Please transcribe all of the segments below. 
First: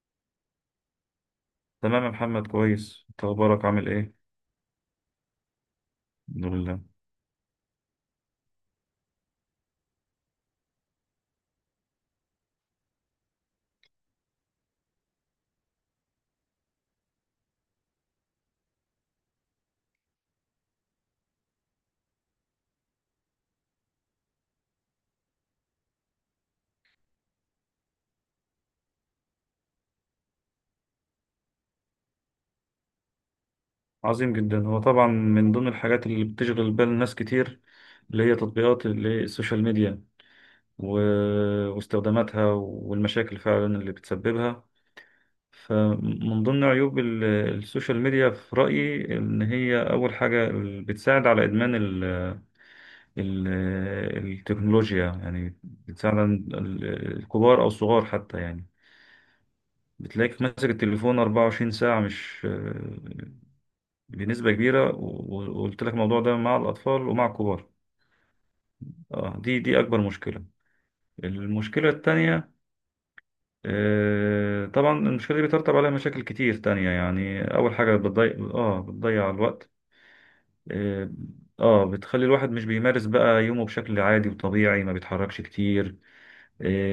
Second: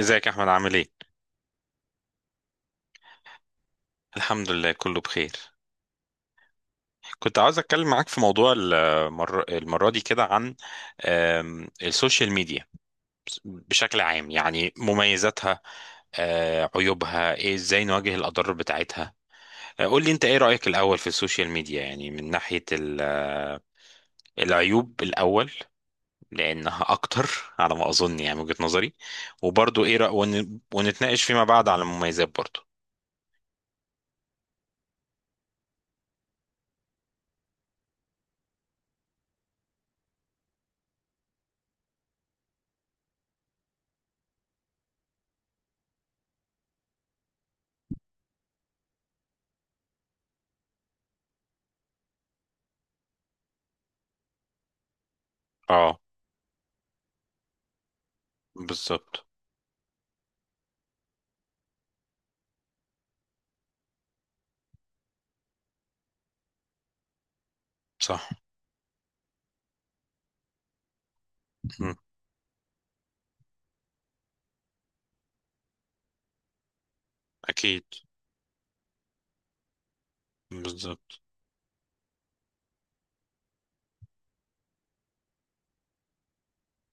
ازيك يا احمد، عامل ايه؟ تمام يا محمد، كويس. انت اخبارك، عامل ايه؟ الحمد لله، كله بخير. الحمد لله. كنت عاوز اتكلم معاك في موضوع المرة دي كده عن السوشيال ميديا بشكل عام، يعني مميزاتها، عيوبها ايه، ازاي نواجه الاضرار بتاعتها. قول لي انت ايه رأيك الاول في السوشيال ميديا، يعني من ناحية العيوب الاول، لانها اكتر على ما اظن، يعني من وجهة نظري. وبرضو ايه ونتناقش فيما بعد على المميزات برضو. عظيم جدا. هو طبعا من ضمن الحاجات اللي بتشغل بال ناس كتير اللي هي تطبيقات اللي هي السوشيال ميديا، و... واستخداماتها والمشاكل فعلا اللي بتسببها. فمن ضمن عيوب السوشيال ميديا في رأيي ان هي اول حاجة بتساعد على ادمان ال... التكنولوجيا، يعني اه، بتساعد عن الكبار او الصغار حتى، يعني. بالظبط. بتلاقيك ماسك التليفون 24 ساعة، مش بنسبة كبيرة، و- و- وقلت لك الموضوع ده مع الأطفال ومع الكبار. صح. اه، دي أكبر مشكلة. المشكلة مم. التانية، آه طبعا المشكلة دي بيترتب عليها مشاكل كتير تانية. يعني أول اكيد، حاجة بتضيع، بتضيع الوقت. اه بالظبط. بتخلي الواحد مش بيمارس بقى يومه بشكل عادي وطبيعي، ما بيتحركش كتير.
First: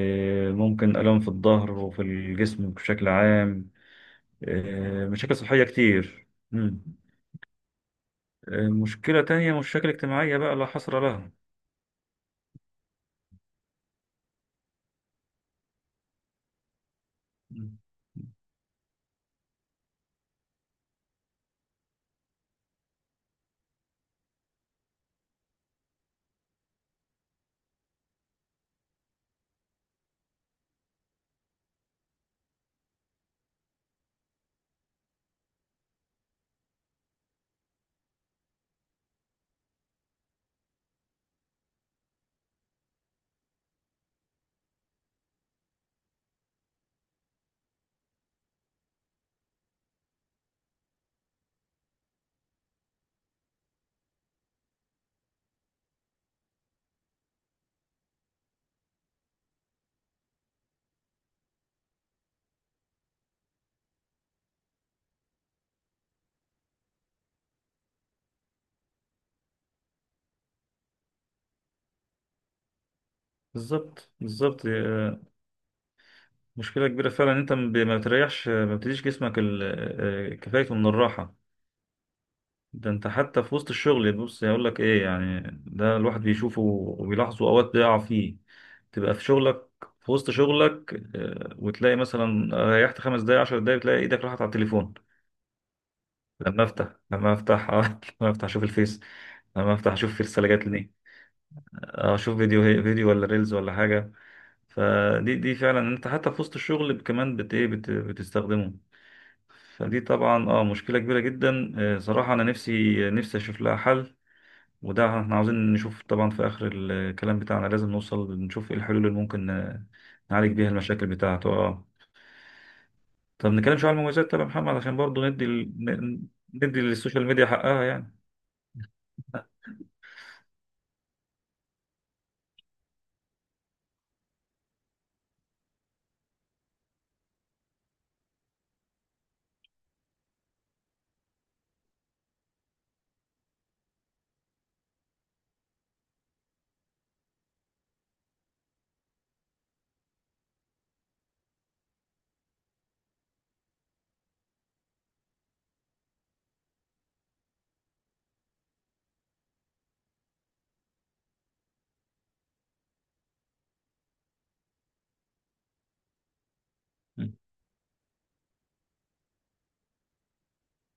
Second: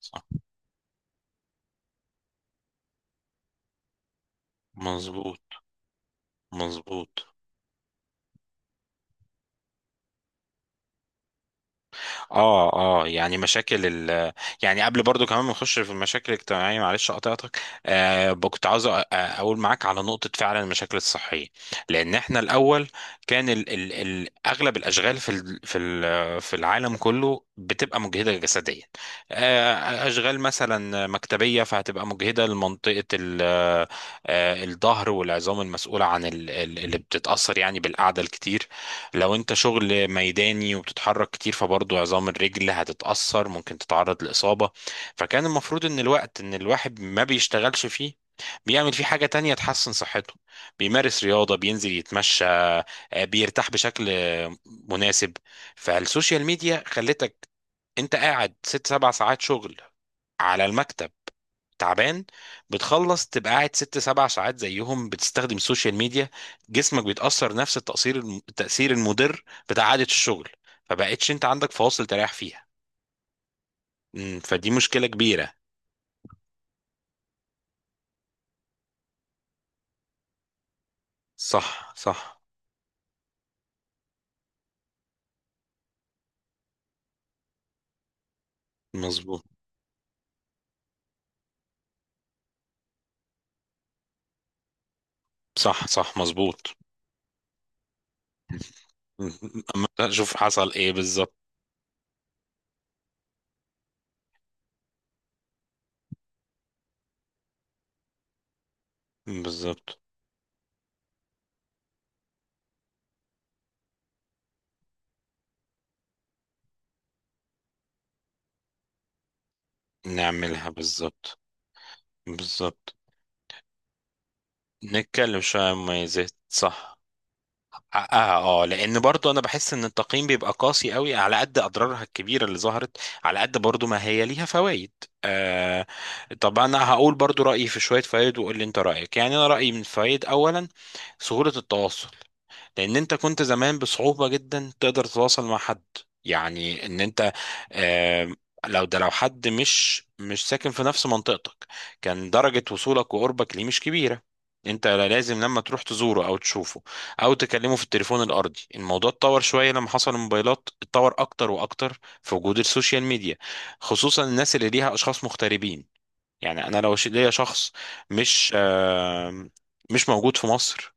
صح. ممكن آلام في الظهر وفي الجسم بشكل عام، آه مشاكل مظبوط. صحية كتير. مم. مظبوط. آه مشكلة تانية، مشاكل اجتماعية بقى لا حصر لها. اه اه، يعني مشاكل يعني قبل برضو كمان ما نخش في المشاكل الاجتماعيه، معلش قطعتك. مم. كنت عاوز اقول معاك على نقطه، فعلا المشاكل الصحيه، لان احنا الاول كان ال اغلب الاشغال في العالم كله بتبقى مجهده جسديا. اشغال مثلا مكتبيه، فهتبقى مجهده لمنطقه الظهر والعظام المسؤوله عن ال اللي بتتاثر يعني بالقعده الكتير. لو انت شغل ميداني وبتتحرك كتير، فبرضه عظام الرجل هتتأثر، ممكن تتعرض لإصابة. فكان المفروض ان الوقت ان الواحد ما بيشتغلش فيه، بيعمل فيه حاجة تانية تحسن صحته، بيمارس رياضة، بينزل يتمشى، بيرتاح بشكل مناسب. فالسوشيال ميديا خلتك انت قاعد 6 7 ساعات شغل على المكتب تعبان، بتخلص تبقى قاعد 6 7 ساعات زيهم بتستخدم السوشيال ميديا. جسمك بيتأثر نفس التأثير التأثير المضر بتاع عادة الشغل، فبقتش انت عندك فواصل تريح فيها. بالظبط، بالظبط. فدي مشكلة كبيرة. مشكلة كبيرة فعلا إن انت ما بتريحش، ما بتديش جسمك كفايته من الراحة. صح صح، ده انت حتى في وسط الشغل، بص يقول لك ايه يعني، ده الواحد بيشوفه وبيلاحظه، اوقات بيقع فيه. تبقى في مظبوط. شغلك، في وسط شغلك، وتلاقي مثلا ريحت 5 دقايق، 10 دقايق، تلاقي ايدك راحت على التليفون. صح صح، مظبوط. لما افتح لما افتح اشوف الفيس، مم، لما أما افتح اشوف في اشوف رسالة جات حصل لي، ايه بالظبط. اشوف فيديو، ولا ريلز ولا حاجة. فدي فعلا، انت حتى في وسط الشغل كمان بت ايه بت بتستخدمه. بالظبط، فدي طبعا، مشكله كبيره جدا. صراحه انا نفسي، نفسي اشوف لها حل. وده احنا عاوزين نشوف طبعا في اخر الكلام بتاعنا، لازم نوصل نشوف ايه الحلول اللي ممكن نعالج بيها نعملها. المشاكل بالظبط. بتاعته. اه، بالظبط. طب نتكلم شويه عن المميزات. طب يا محمد، عشان برضو نتكلم ندي شوية عن مميزات، ندي صح. للسوشيال ميديا حقها، يعني. حقها، اه، لان برضو انا بحس ان التقييم بيبقى قاسي قوي على قد اضرارها الكبيره اللي ظهرت، على قد برضو ما هي ليها فوائد. آه طب انا هقول برضو رايي في شويه فوائد وقول لي انت رايك. يعني انا رايي من فوائد، اولا سهوله التواصل، لان انت كنت زمان بصعوبة جدا تقدر تتواصل مع حد. يعني ان انت، آم، لو ده، لو حد مش ساكن في نفس منطقتك، كان درجة وصولك وقربك ليه مش كبيرة. انت لازم لما تروح تزوره او تشوفه او تكلمه في التليفون الارضي. الموضوع اتطور شوية لما حصل الموبايلات، اتطور اكتر واكتر في وجود السوشيال ميديا، خصوصا الناس اللي ليها اشخاص مغتربين. يعني انا لو ليا مم. شخص مش آم، مش موجود في مصر.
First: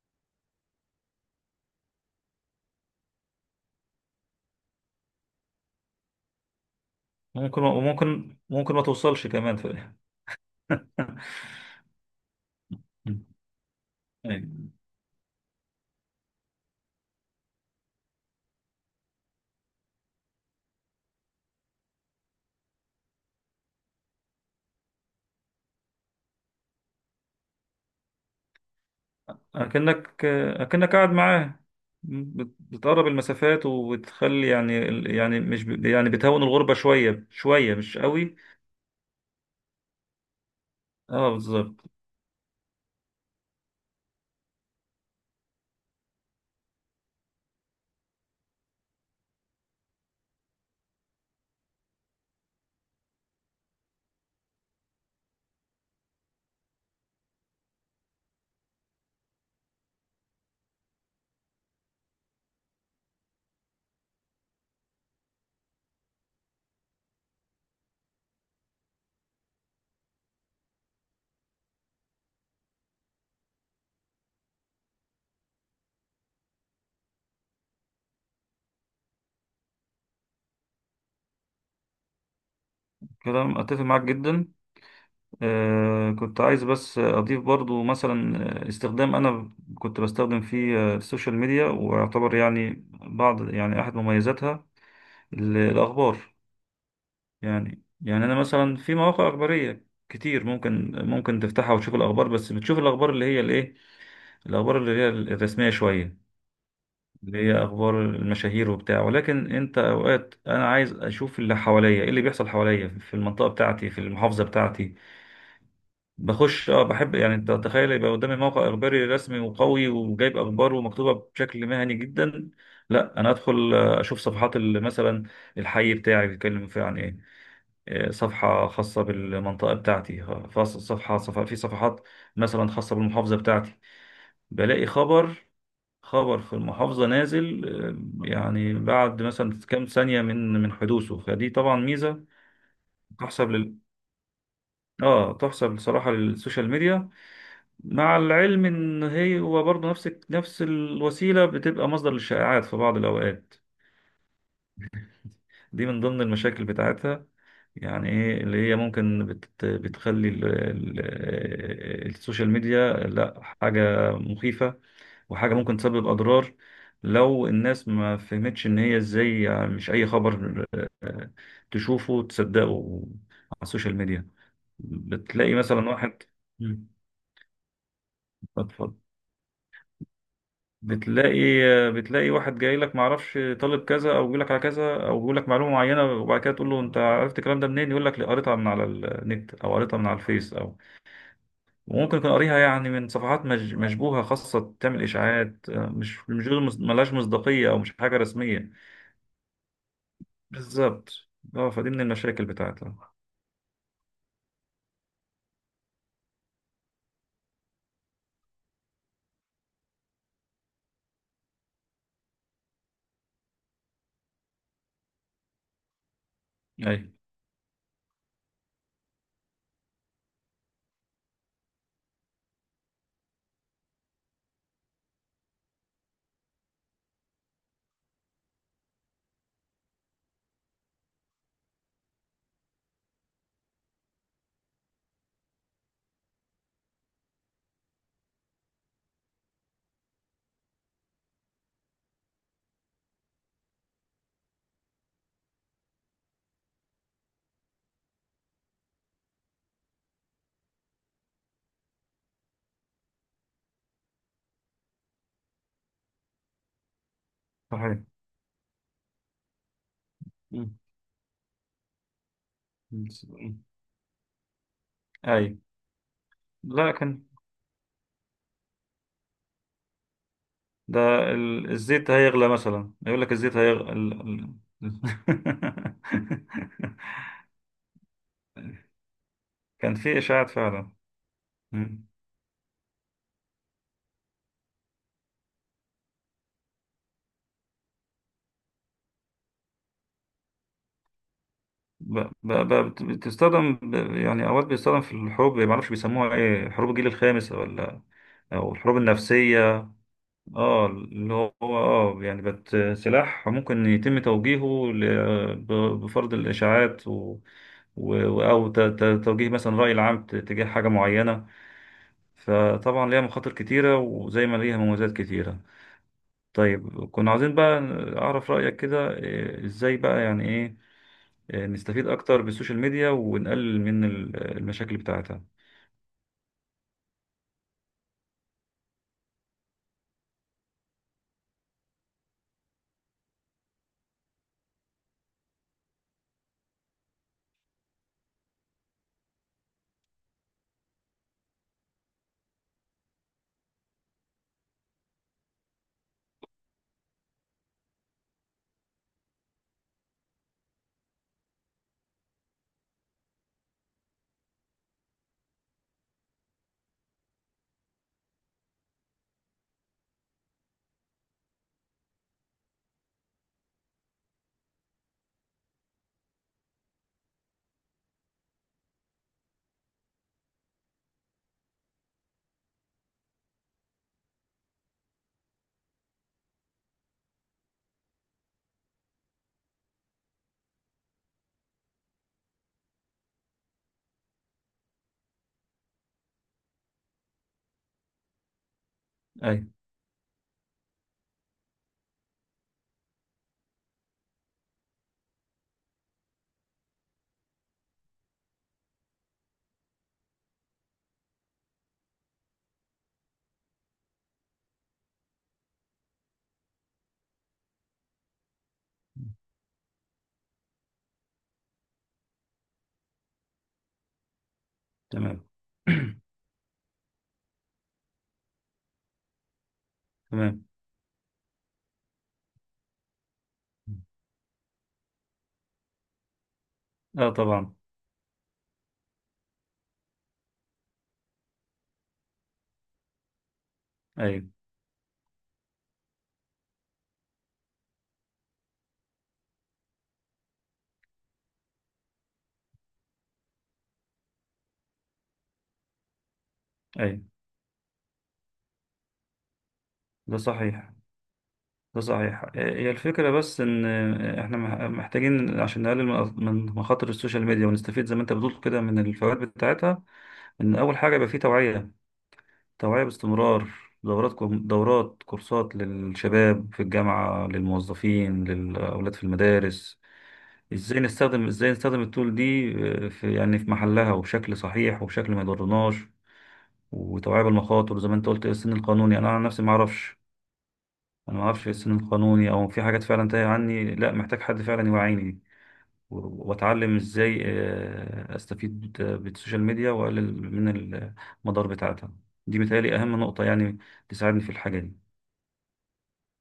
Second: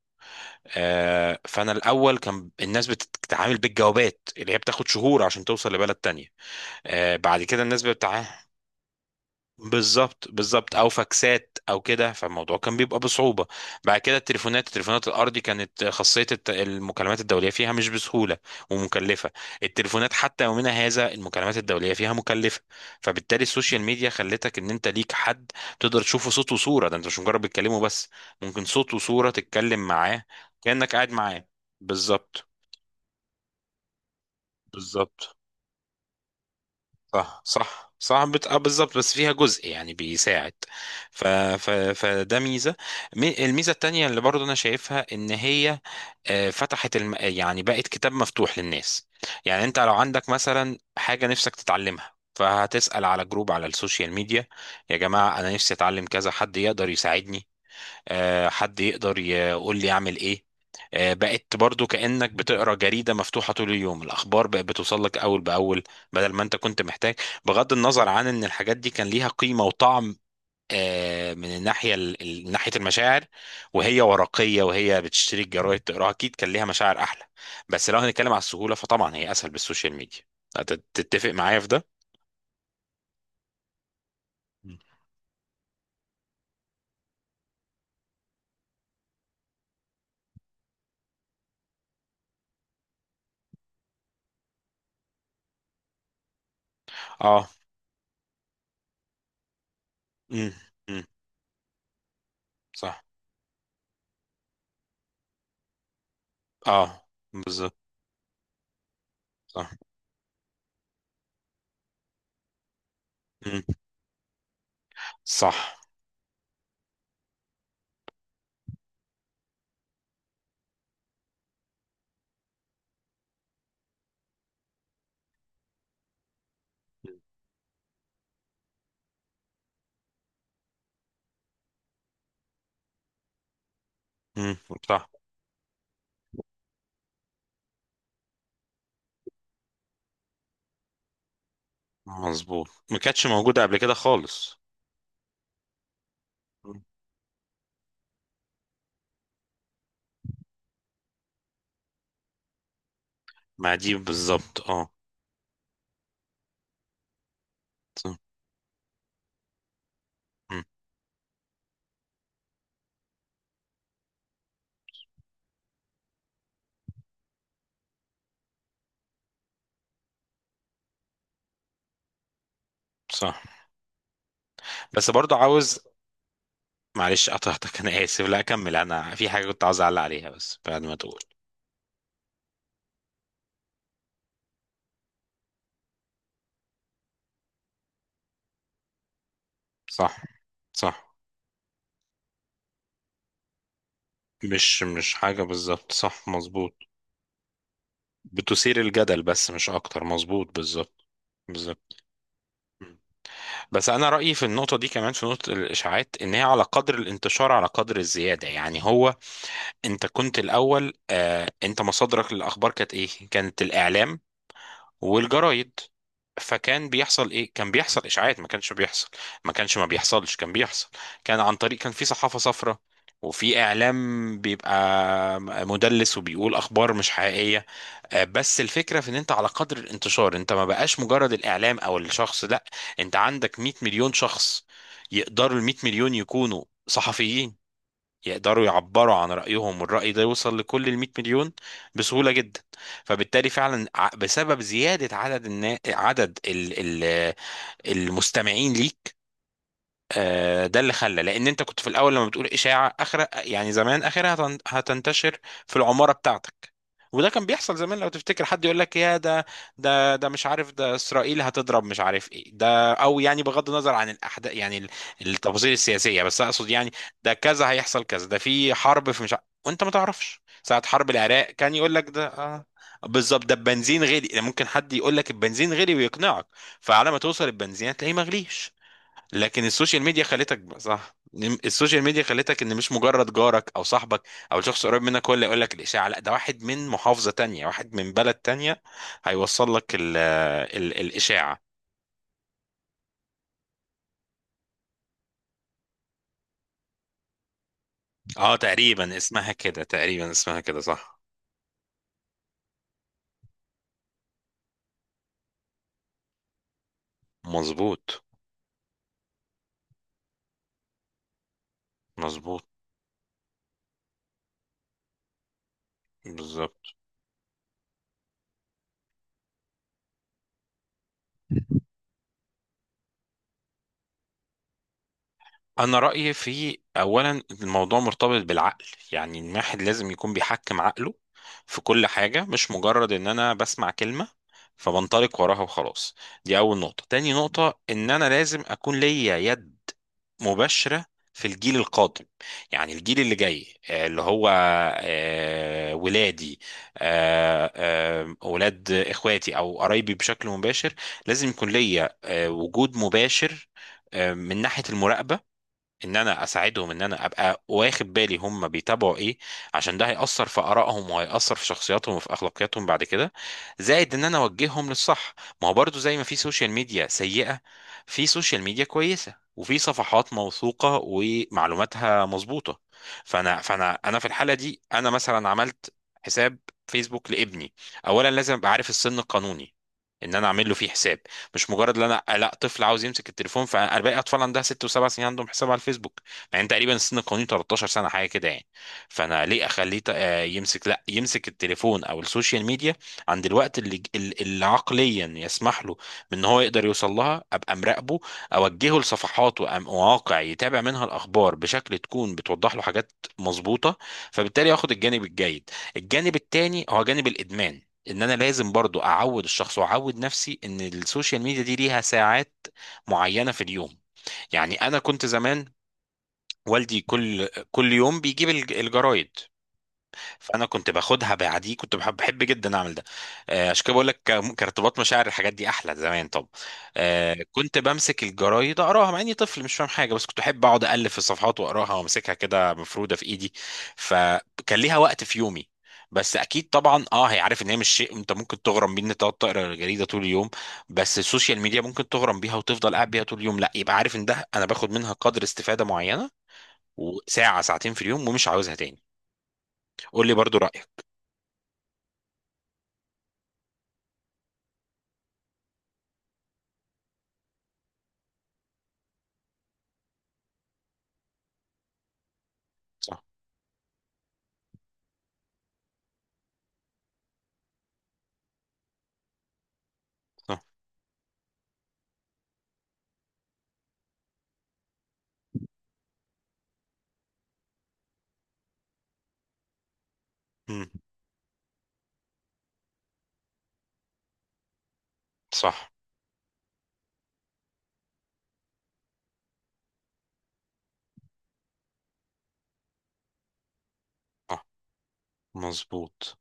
فانا الاول كان الناس بتتعامل بالجوابات اللي هي بتاخد شهور عشان توصل لبلد تانية. بعد ممكن، كده الناس وممكن بتتعامل. ممكن ما توصلش كمان، في بالظبط، بالظبط، او فاكسات او كده، فالموضوع كان بيبقى بصعوبه. بعد كده التليفونات أيوة. التليفونات الارضي، كانت خاصيه المكالمات الدوليه فيها مش بسهوله ومكلفه. التليفونات حتى يومنا هذا المكالمات الدوليه فيها مكلفه. فبالتالي السوشيال ميديا خلتك ان انت ليك حد تقدر تشوفه صوت وصوره، ده انت مش مجرد بتكلمه بس، ممكن صوت وصوره تتكلم معاه، أكنك كانك قاعد قاعد معاه، معاه، بالظبط. بتقرب المسافات وبتخلي، يعني، بالظبط. يعني مش ب- يعني بتهون الغربة شوية صح شوية، صح مش صح، قوي. بت... آه بالظبط، بس فيها جزء يعني بيساعد. ف... اه، بالظبط. فده ميزة. الميزة التانية اللي برضو أنا شايفها إن هي فتحت، يعني بقت كتاب مفتوح للناس. يعني أنت لو عندك مثلا حاجة نفسك تتعلمها، فهتسأل على جروب على السوشيال ميديا: يا جماعة أنا نفسي أتعلم كذا، حد يقدر يساعدني؟ حد يقدر يقول لي اعمل ايه؟ بقت برضو كأنك بتقرا جريدة مفتوحة طول اليوم، الأخبار بقت بتوصل لك أول بأول، بدل ما أنت كنت محتاج، بغض النظر عن إن الحاجات دي كان ليها قيمة وطعم من الناحية ناحية المشاعر، وهي ورقية وهي بتشتري الجرايد تقراها، أكيد كان ليها مشاعر أحلى، بس لو هنتكلم على السهولة فطبعا هي أسهل بالسوشيال ميديا. تتفق معايا في ده؟ كلام أتفق معاك جدا. مم. آه، كنت عايز بس أضيف برضو مثلا، آه، استخدام، أنا كنت بستخدم فيه آه، السوشيال ميديا، ويعتبر يعني بعض، يعني أحد مميزاتها الأخبار. اه. يعني أنا مثلا في مواقع أخبارية كتير، امم. امم. ممكن تفتحها وتشوف الأخبار. بس بتشوف صح. الأخبار اللي هي الإيه؟ الأخبار اللي هي الرسمية شوية، اه، اللي هي بالظبط. أخبار المشاهير وبتاع. ولكن صح. أنت أوقات، أنا عايز أشوف اللي حواليا، إيه اللي بيحصل حواليا في المنطقة امم. بتاعتي، في المحافظة بتاعتي. صح. بخش، بحب، يعني. أنت تخيل يبقى قدامي موقع إخباري رسمي وقوي وجايب أخبار ومكتوبة بشكل مهني جدا؟ لا، أنا أدخل آه، أشوف صفحات مثلا، الحي بتاعي بيتكلم فيه عن إيه. آه، صفحة خاصة بالمنطقة بتاعتي، في صفحات مثلا خاصة بالمحافظة بتاعتي. مم. بلاقي صح، خبر، خبر في المحافظة نازل آه، يعني بعد مثلا كام ثانية من حدوثه. فدي طبعا ميزة مظبوط. ما كانتش تحسب موجودة لل قبل كده خالص. اه تحسب بصراحة للسوشيال مم. ميديا. مع العلم ان هو برضه نفس الوسيلة بتبقى مصدر للشائعات في بعض الأوقات. مع دي بالظبط، اه. دي من ضمن المشاكل بتاعتها، يعني صح. ايه اللي هي ممكن بتخلي مم. السوشيال ميديا لا حاجة مخيفة وحاجة ممكن تسبب أضرار، لو الناس ما فهمتش إن هي إزاي، يعني. مش أي خبر آه، تشوفه تصدقه صح. على السوشيال ميديا. بس برضو بتلاقي عاوز، مثلا واحد، مم، معلش قطعتك انا اسف، لا، اكمل، انا في حاجة كنت عاوز اعلق عليها بس بعد ما تقول. بتلاقي بتلاقي واحد جاي لك، معرفش طالب كذا، او بيقول لك على كذا، او بيقول لك معلومه معينه، وبعد كده تقول له انت عرفت الكلام ده منين، يقول لك: "لا، قريتها من على النت، او قريتها من على صح. الفيس، او صح. وممكن يكون قاريها، يعني، من صفحات مشبوهه، خاصه مش تعمل مش حاجة، اشاعات آه، بالظبط، صح، مش دول، مظبوط. ملهاش مصداقيه، او مش حاجه رسميه". بتثير الجدل بس مش اكتر، مظبوط، بالظبط. بالظبط. اه، فدي بالظبط. من المشاكل مم. بتاعتها. بس انا رأيي في النقطة دي، كمان في نقطة الاشاعات، ان هي على قدر الانتشار على قدر الزيادة. يعني هو انت كنت الاول، انت مصادرك للاخبار كانت ايه، كانت الاعلام والجرايد. فكان اي بيحصل ايه؟ كان بيحصل اشاعات. ما كانش بيحصل، ما كانش، ما بيحصلش، كان بيحصل، كان عن طريق، كان في صحافة صفراء وفي اعلام بيبقى مدلس وبيقول اخبار مش حقيقيه. بس الفكره في ان انت على قدر الانتشار، انت ما بقاش مجرد الاعلام او الشخص، لا، انت عندك 100 مليون شخص، يقدروا ال 100 مليون يكونوا صحفيين، يقدروا يعبروا عن رأيهم والرأي ده يوصل لكل ال 100 مليون بسهولة جدا. فبالتالي فعلا، بسبب زيادة عدد النا... عدد ال... ال... المستمعين ليك. ده اللي خلى، لان انت كنت في الاول لما بتقول اشاعه اخر، يعني زمان اخرها هتنتشر في العماره بتاعتك. وده كان بيحصل زمان صحيح. لو تفتكر، حد يقول لك: يا ده، ده مش عارف، مم. ده اسرائيل هتضرب، مش عارف ايه ده، او يعني مم. بغض النظر عن الاحداث، يعني اي. التفاصيل السياسيه، بس اقصد يعني لا، كان ده كذا هيحصل كذا، ده في حرب، في مش عارف، وانت ما تعرفش ساعه ده حرب العراق كان يقول لك الزيت ده. هيغلى مثلا، يقول لك بالظبط، ده الزيت هيغلى البنزين غلي، ممكن حد ال- يقول لك البنزين غلي ويقنعك، فعلى ما توصل البنزين هتلاقيه مغليش. لكن كان السوشيال في ميديا إشاعات خلتك، فعلا. صح. السوشيال مم. ميديا خلتك ان مش مجرد جارك او صاحبك او شخص قريب منك هو اللي يقول لك الاشاعه، لا، ده واحد من محافظه تانية، واحد من بلد تانية هيوصل لك ال الاشاعه يعني أوقات بيستخدم في الحروب، ما أعرفش بيسموها إيه، حروب الجيل الخامس، ولا اه، أو الحروب تقريبا اسمها كده، النفسية. تقريبا اسمها كده، اه صح. اللي هو، يعني سلاح ممكن يتم توجيهه بفرض الإشاعات، مظبوط. أو توجيه مثلا رأي العام تجاه حاجة معينة. مظبوط. فطبعا ليها مخاطر كتيرة، وزي ما ليها مميزات كتيرة. بالظبط. طيب، كنا عاوزين بقى أعرف رأيك كده. إيه، إزاي بقى، يعني إيه، إيه، نستفيد أكتر بالسوشيال ميديا ونقلل من المشاكل بتاعتها؟ انا رايي في، اولا الموضوع مرتبط بالعقل. يعني الواحد لازم يكون بيحكم عقله في كل حاجه، مش مجرد ان انا بسمع كلمه فبنطلق وراها وخلاص. دي اول نقطه. تاني نقطه، ان انا لازم اكون ليا يد مباشره في الجيل القادم. يعني الجيل اللي جاي، اللي هو ولادي، ولاد اخواتي او قرايبي بشكل مباشر. لازم يكون ليا وجود مباشر من ناحيه المراقبه، ان انا اساعدهم، ان انا ابقى واخد بالي هم بيتابعوا ايه، عشان ده هيأثر في آرائهم وهيأثر في شخصياتهم وفي اخلاقياتهم بعد كده. زائد ان انا اوجههم للصح، ما هو برضو زي ما في سوشيال ميديا سيئة، في سوشيال ميديا كويسة وفي صفحات موثوقة ومعلوماتها مظبوطة. فانا انا في الحالة دي، انا مثلا عملت حساب فيسبوك لابني. اولا لازم ابقى عارف السن القانوني ان انا اعمل له فيه حساب، مش مجرد ان انا، لا، طفل عاوز يمسك التليفون، فانا باقي اطفال عندها 6 و7 سنين عندهم حساب على الفيسبوك. مع ان تقريبا السن القانوني 13 سنه حاجه كده يعني. فانا ليه أي، اخليه يمسك، لا يمسك التليفون او السوشيال ميديا، عند الوقت اللي عقليا يسمح له بان هو يقدر يوصل لها. ابقى مراقبه، اوجهه لصفحات ومواقع يتابع منها الاخبار بشكل تكون بتوضح له حاجات مظبوطه، فبالتالي ياخد الجانب الجيد. الجانب التاني هو جانب الادمان، ان انا لازم برضو اعود الشخص واعود نفسي ان السوشيال ميديا دي ليها ساعات معينة في اليوم. يعني انا كنت تمام. زمان والدي كل يوم بيجيب الجرايد، فانا تمام. كنت باخدها بعدي. كنت بحب جدا اعمل ده. عشان كده بقول لك كارتباط مشاعر الحاجات دي احلى زمان. طب، اه، طبعا. كنت بمسك الجرايد اقراها مع اني طفل مش فاهم حاجه، بس كنت احب اقعد الف في الصفحات واقراها وامسكها كده مفروده في ايدي، ايوه، فكان ليها وقت في يومي. بس اكيد طبعا، اه، هي عارف ان هي مش شيء انت ممكن تغرم بيه، ان انت تقعد تقرا الجريده طول اليوم. بس السوشيال ميديا ممكن تغرم بيها وتفضل قاعد بيها طول اليوم، لا، يبقى عارف ان ده انا باخد منها قدر استفاده معينه، ايوه. وساعه ساعتين في اليوم، ومش عاوزها تاني. قول لي ده برضو صحيح. رايك. ده صحيح آه، هي الفكرة بس ان آه، احنا محتاجين عشان نقلل من مخاطر السوشيال ميديا، ونستفيد زي ما انت بتقول كده من الفوائد بتاعتها. ان اول حاجة يبقى فيه توعية، توعية صح. باستمرار. دورات كورسات، للشباب في الجامعة، للموظفين، للأولاد في المدارس. ازاي نستخدم التول دي آه، في، يعني، في محلها وبشكل صحيح وبشكل ما يضرناش. وتوعية بالمخاطر. زي ما انت قلت، إيه السن القانوني؟ انا عن نفسي ما اعرفش، مم. انا ما اعرفش إيه السن القانوني، او في حاجات فعلا تايه عني. لا، محتاج حد فعلا يوعيني، صح واتعلم ازاي آه، استفيد آه، بالسوشيال ميديا واقلل من المدار بتاعتها. دي متهيألي اهم نقطة يعني تساعدني في صح، الحاجة دي. مظبوط.